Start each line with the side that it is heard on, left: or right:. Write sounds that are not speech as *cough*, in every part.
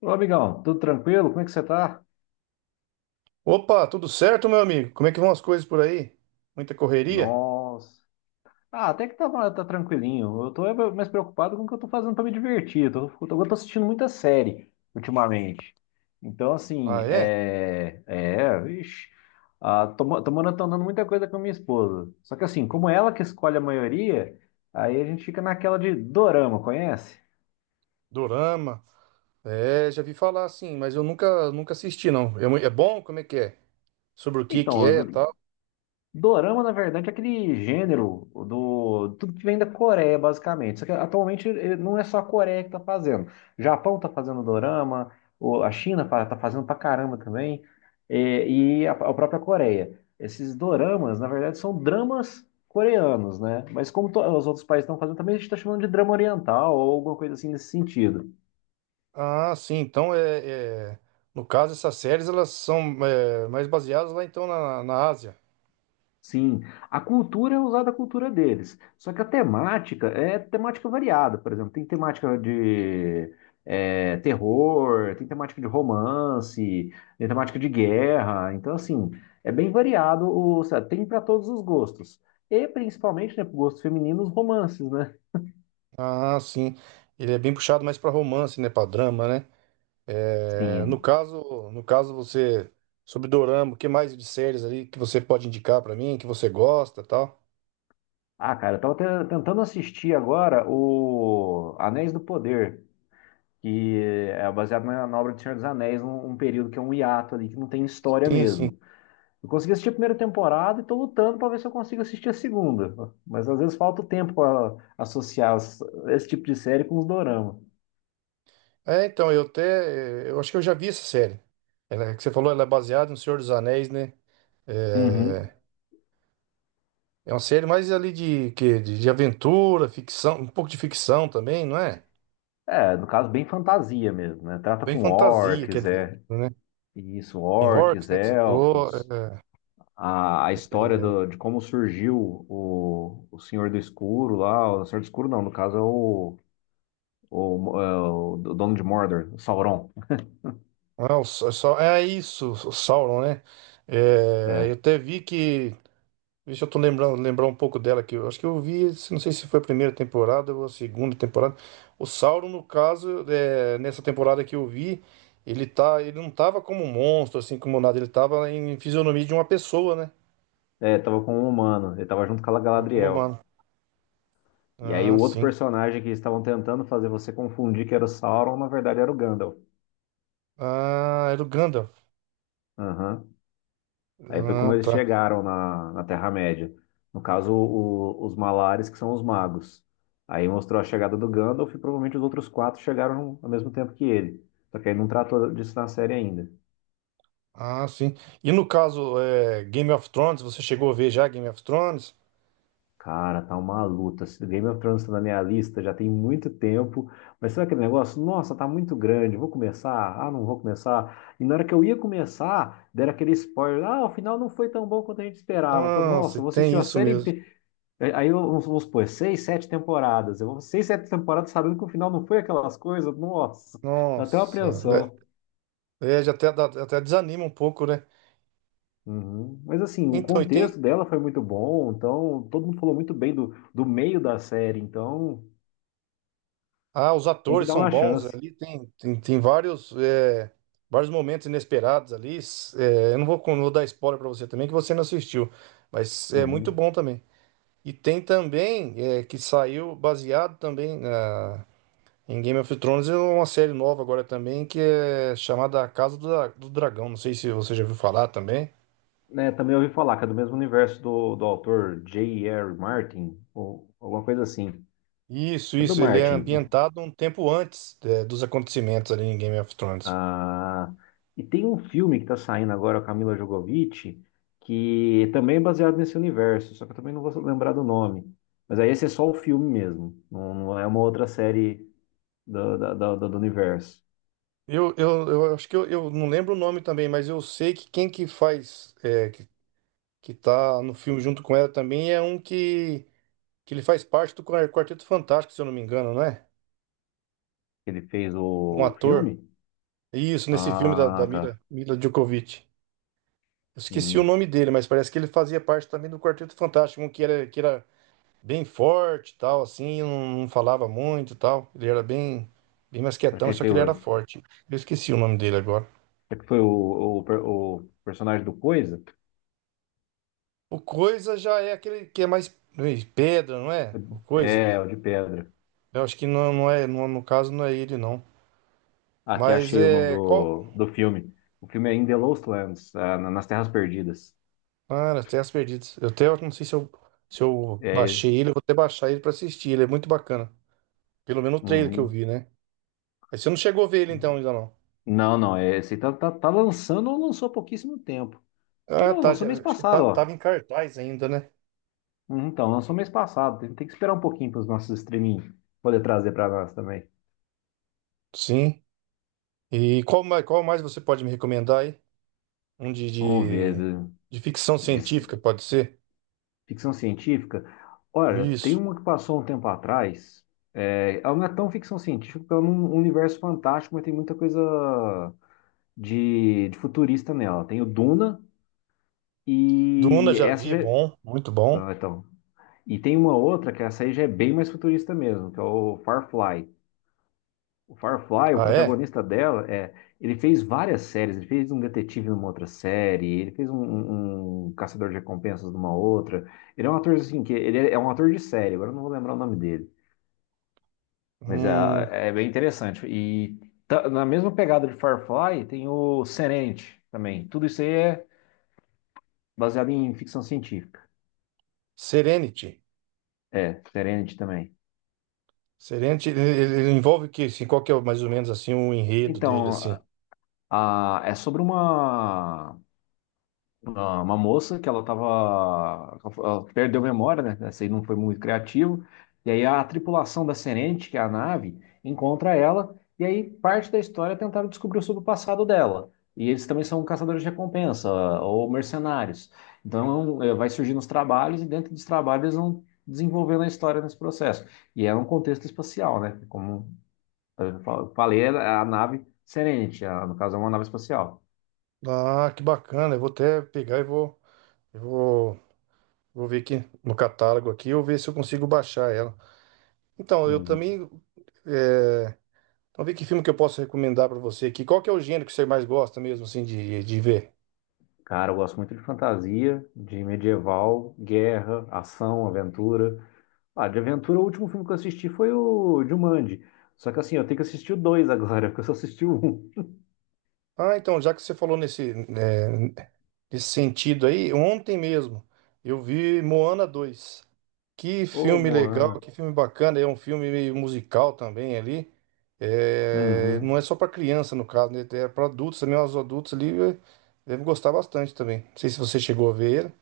left: Ô, amigão, tudo tranquilo? Como é que você tá?
right: Opa, tudo certo, meu amigo? Como é que vão as coisas por aí? Muita correria?
left: Nossa. Ah, até que tá, tá tranquilinho. Eu tô é mais preocupado com o que eu tô fazendo pra me divertir. Eu tô assistindo muita série ultimamente. Então, assim,
right: Ah, é?
left: é. É, vixe. Ah, tô, tô maratonando muita coisa com a minha esposa. Só que, assim, como ela que escolhe a maioria, aí a gente fica naquela de dorama, conhece?
right: Dorama. É, já vi falar assim, mas eu nunca assisti, não. É, é bom? Como é que é? Sobre o que que
left: Então,
right: é e tal?
left: Dorama, na verdade, é aquele gênero do tudo que vem da Coreia, basicamente. Só que atualmente não é só a Coreia que está fazendo. O Japão está fazendo dorama, a China está fazendo pra caramba também, e a própria Coreia. Esses doramas, na verdade, são dramas coreanos, né? Mas como os outros países estão fazendo, também a gente está chamando de drama oriental ou alguma coisa assim nesse sentido.
right: Ah, sim. Então, no caso, essas séries, elas são mais baseadas lá, então, na Ásia.
left: Sim, a cultura é usada a cultura deles, só que a temática é temática variada, por exemplo, tem temática de é, terror, tem temática de romance, tem temática de guerra, então assim, é bem variado, o, sabe, tem para todos os gostos, e principalmente, né, para gostos femininos, romances, né?
right: Ah, sim. Ele é bem puxado mais para romance, né? Para drama, né?
left: Sim,
right: É,
left: é.
right: no caso, você... Sobre Dorama, o que mais de séries ali que você pode indicar para mim, que você gosta e tal?
left: Ah, cara, eu tava tentando assistir agora o Anéis do Poder, que é baseado na obra do Senhor dos Anéis, um período que é um hiato ali, que não tem história
right: Sim, sim.
left: mesmo. Eu consegui assistir a primeira temporada e estou lutando para ver se eu consigo assistir a segunda. Mas às vezes falta o tempo para associar esse tipo de série com os dorama.
right: É, então, eu até. Eu acho que eu já vi essa série. Ela, é que você falou, ela é baseada no Senhor dos Anéis, né?
left: Uhum.
right: É, é uma série mais ali de aventura, ficção, um pouco de ficção também, não é?
left: É, no caso, bem fantasia mesmo, né? Trata
right: Bem
left: com
right: fantasia, quer
left: orcs,
right: dizer,
left: é.
right: né?
left: Isso,
right: Tem orcs,
left: orcs,
right: né, que você falou.
left: elfos. A história
right: É,
left: de como surgiu o Senhor do Escuro lá. O Senhor do Escuro não, no caso é é o dono de Mordor, o Sauron.
right: ah, é isso, o Sauron, né? É, eu
left: É,
right: até vi que. Deixa eu tô lembrar um pouco dela aqui. Eu acho que eu vi, não sei se foi a primeira temporada ou a segunda temporada. O Sauron, no caso, nessa temporada que eu vi, ele não tava como um monstro, assim, como nada. Ele tava em fisionomia de uma pessoa, né?
left: é, tava com um humano, ele tava junto com a
right: Tava como
left: Galadriel.
right: humano.
left: E aí
right: Ah,
left: o outro
right: sim.
left: personagem que estavam tentando fazer você confundir que era o Sauron, na verdade era o Gandalf.
right: Ah, era o Gandalf.
left: Aham. Aí foi como
right: Ah,
left: eles
right: tá.
left: chegaram na, na Terra-média. No caso, os Malares, que são os magos. Aí mostrou a chegada do Gandalf e provavelmente os outros quatro chegaram ao mesmo tempo que ele. Só que aí não tratou disso na série ainda.
right: Ah, sim. E no caso, Game of Thrones, você chegou a ver já Game of Thrones?
left: Cara, tá uma luta. Se Game of Thrones tá na minha lista já tem muito tempo, mas sabe aquele negócio? Nossa, tá muito grande, vou começar? Ah, não vou começar. E na hora que eu ia começar, deram aquele spoiler. Ah, o final não foi tão bom quanto a gente esperava. Eu falei,
right: Nossa,
left: nossa, eu vou assistir
right: tem
left: a
right: isso
left: série
right: mesmo.
left: inteira. Aí, vamos, vamos supor, seis, sete temporadas. Eu vou seis, sete temporadas sabendo que o final não foi aquelas coisas. Nossa, dá até uma
right: Nossa, né?
left: apreensão.
right: É, já até, até desanima um pouco, né?
left: Uhum. Mas assim, o
right: Então, e tem,
left: contexto dela foi muito bom, então todo mundo falou muito bem do, do meio da série, então
right: ah, os
left: tem que
right: atores
left: dar
right: são
left: uma
right: bons
left: chance.
right: ali, tem vários, vários momentos inesperados ali. Eu não vou, não vou dar spoiler pra você também, que você não assistiu, mas é muito
left: Uhum.
right: bom também. E tem também, que saiu baseado também em Game of Thrones, é uma série nova agora também, que é chamada A Casa do Dragão. Não sei se você já ouviu falar também.
left: Né, também ouvi falar que é do mesmo universo do, do autor J. R. Martin, ou alguma coisa assim.
right: Isso,
left: É do
right: isso, ele é
left: Martin.
right: ambientado um tempo antes, dos acontecimentos ali em Game of Thrones.
left: Ah, e tem um filme que tá saindo agora, com a Camila Jovovich, que também é baseado nesse universo, só que eu também não vou lembrar do nome. Mas aí esse é só o filme mesmo, não, não é uma outra série do, da- da- da- do universo.
right: Eu acho que eu não lembro o nome também, mas eu sei que quem que faz, que tá no filme junto com ela também é um que ele faz parte do Quarteto Fantástico, se eu não me engano, não é?
left: Ele fez
right: Um
left: o
right: ator.
left: filme?
right: Isso, nesse filme da
left: Ah, tá.
right: Mila Djokovic. Eu esqueci o
left: Hum.
right: nome dele, mas parece que ele fazia parte também do Quarteto Fantástico, um que era bem forte e tal, assim, não falava muito e tal. Ele era bem mais
left: Será que
right: quietão,
left: ele
right: só que
left: fez
right: ele era
left: o,
right: forte. Eu esqueci o nome dele agora.
left: será que foi o personagem do Coisa?
right: O coisa já é aquele que é mais ei, pedra, não é? O coisa.
left: É, o de pedra.
right: Eu acho que não, não é, no caso não é ele, não.
left: Aqui
right: Mas
left: achei o nome
right: é. Qual.
left: do, do filme. O filme é In the Lost Lands, ah, nas Terras Perdidas.
right: Ah, Terras Perdidas. Eu até eu não sei se eu
left: É,
right: baixei ele, eu vou até baixar ele pra assistir. Ele é muito bacana. Pelo menos o trailer que eu
left: uhum.
right: vi, né? Aí você não chegou a ver ele então ainda não.
left: Não, não, é, esse tá, tá, tá lançando ou lançou há pouquíssimo tempo. Ah,
right: Ah,
left: não,
right: tá.
left: lançou mês
right: Acho que
left: passado,
right: tava
left: ó.
right: em cartaz ainda, né?
left: Uhum, então, lançou mês passado. Tem, tem que esperar um pouquinho para os nossos streaming poder trazer para nós também.
right: Sim. E qual mais você pode me recomendar aí? Um de,
left: Vamos ver.
right: de, de ficção
left: De
right: científica, pode ser?
left: ficção científica. Olha, tem
right: Isso.
left: uma que passou um tempo atrás. É, ela não é tão ficção científica, porque ela é um universo fantástico, mas tem muita coisa de futurista nela. Tem o Duna
right: Duna
left: e
right: já
left: essa
right: vi, é
left: já... é,
right: bom, muito bom.
left: ah, então. E tem uma outra que essa aí já é bem mais futurista mesmo, que é o Firefly. O Firefly, o
right: Ah, é?
left: protagonista dela, é, ele fez várias séries. Ele fez um detetive numa outra série, ele fez um caçador de recompensas numa outra. Ele é um ator assim que ele é um ator de série. Agora eu não vou lembrar o nome dele, mas é,
right: Hum,
left: é bem interessante. E na mesma pegada de Firefly tem o Serenity também. Tudo isso aí é baseado em ficção científica.
right: Serenity.
left: É, Serenity também.
right: Serenity, ele envolve o quê? Assim, qual que é mais ou menos assim o enredo dele,
left: Então,
right: assim?
left: é sobre uma moça que ela tava. Ela perdeu a memória, né? Essa aí não foi muito criativo. E aí a tripulação da Serenity, que é a nave, encontra ela. E aí parte da história é tentar descobrir sobre o passado dela. E eles também são caçadores de recompensa ou mercenários. Então, é, um, é, vai surgindo os trabalhos e dentro dos trabalhos eles vão desenvolvendo a história nesse processo. E é um contexto espacial, né? Como eu falei a nave Serenity, no caso é uma nave espacial.
right: Ah, que bacana. Eu vou até pegar e eu vou, vou ver aqui no catálogo aqui, eu ver se eu consigo baixar ela. Então, eu
left: Uhum.
right: também, é, vamos ver que filme que eu posso recomendar pra você aqui. Qual que é o gênero que você mais gosta mesmo, assim, de ver?
left: Cara, eu gosto muito de fantasia, de medieval, guerra, ação, aventura. Ah, de aventura, o último filme que eu assisti foi o Jumanji. Só que assim, eu tenho que assistir o dois agora, *laughs* porque eu só assisti o um.
right: Ah, então, já que você falou nesse sentido aí, ontem mesmo eu vi Moana 2. Que
left: Ô,
right: filme legal,
left: Moana.
right: que filme bacana. É um filme meio musical também ali. É, não
left: Uhum.
right: é só para criança, no caso, né? É para adultos também. Os adultos ali devem gostar bastante também. Não sei se você chegou a ver ele.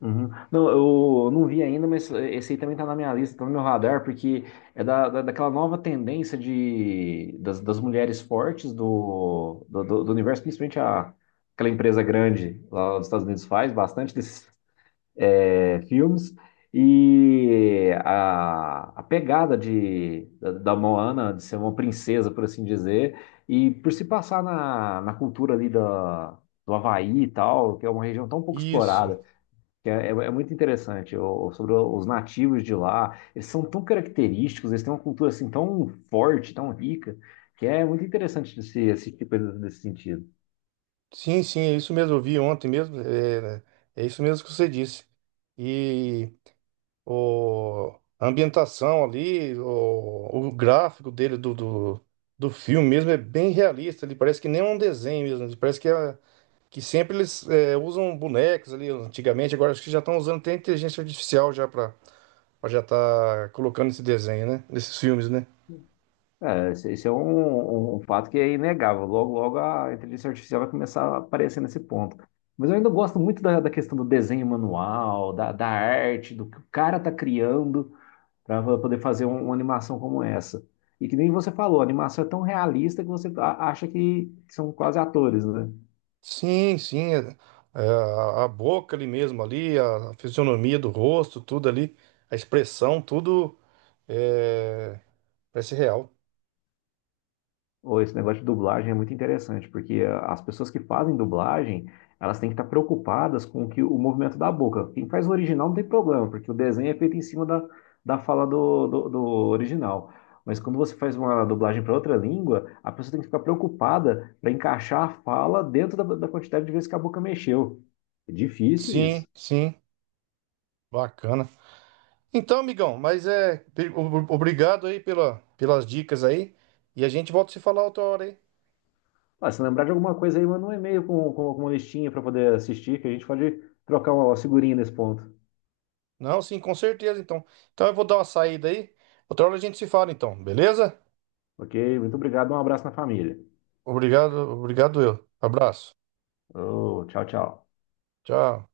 left: Uhum. Não, eu não vi ainda, mas esse aí também tá na minha lista, tá no meu radar, porque é da, daquela nova tendência de, das, das mulheres fortes do universo, principalmente aquela empresa grande lá dos Estados Unidos faz bastante desses é, filmes, e a pegada de, da, da Moana, de ser uma princesa, por assim dizer, e por se passar na, na cultura ali da, do Havaí e tal, que é uma região tão pouco
right: Isso.
left: explorada que é, é muito interessante, sobre os nativos de lá. Eles são tão característicos, eles têm uma cultura assim tão forte, tão rica, que é muito interessante esse, esse tipo de coisa nesse sentido.
right: Sim, sim, é isso mesmo. Eu vi ontem mesmo. É, é isso mesmo que você disse. E a ambientação ali, o gráfico dele do filme mesmo é bem realista. Ele parece que nem é um desenho mesmo. Parece que é, que sempre eles usam bonecos ali antigamente, agora acho que já estão usando até inteligência artificial já para já tá colocando esse desenho, né? Nesses filmes, né?
left: É, esse é um, um fato que é inegável. Logo, logo a inteligência artificial vai começar a aparecer nesse ponto. Mas eu ainda gosto muito da, da questão do desenho manual, da, da arte, do que o cara tá criando para poder fazer uma animação como essa. E que nem você falou, a animação é tão realista que você acha que são quase atores, né?
right: Sim, sim, a boca ali mesmo ali, a fisionomia do rosto, tudo ali, a expressão, tudo é, parece real.
left: Ou esse negócio de dublagem é muito interessante, porque ah, as pessoas que fazem dublagem, elas têm que estar preocupadas com o que, o movimento da boca. Quem faz o original não tem problema, porque o desenho é feito em cima da, da fala do, do, do original. Mas quando você faz uma dublagem para outra língua, a pessoa tem que ficar preocupada para encaixar a fala dentro da, da quantidade de vezes que a boca mexeu. É difícil
right: Sim,
left: isso.
right: sim, bacana. Então, amigão, mas obrigado aí pelas dicas aí, e a gente volta a se falar outra hora aí.
left: Ah, se lembrar de alguma coisa aí, manda um e-mail com alguma listinha para poder assistir, que a gente pode trocar uma figurinha nesse ponto.
right: Não, sim, com certeza, então. Então eu vou dar uma saída aí. Outra hora a gente se fala, então, beleza?
left: Ok? Muito obrigado, um abraço na família.
right: Obrigado, obrigado eu. Abraço.
left: Oh, tchau, tchau.
right: Tchau.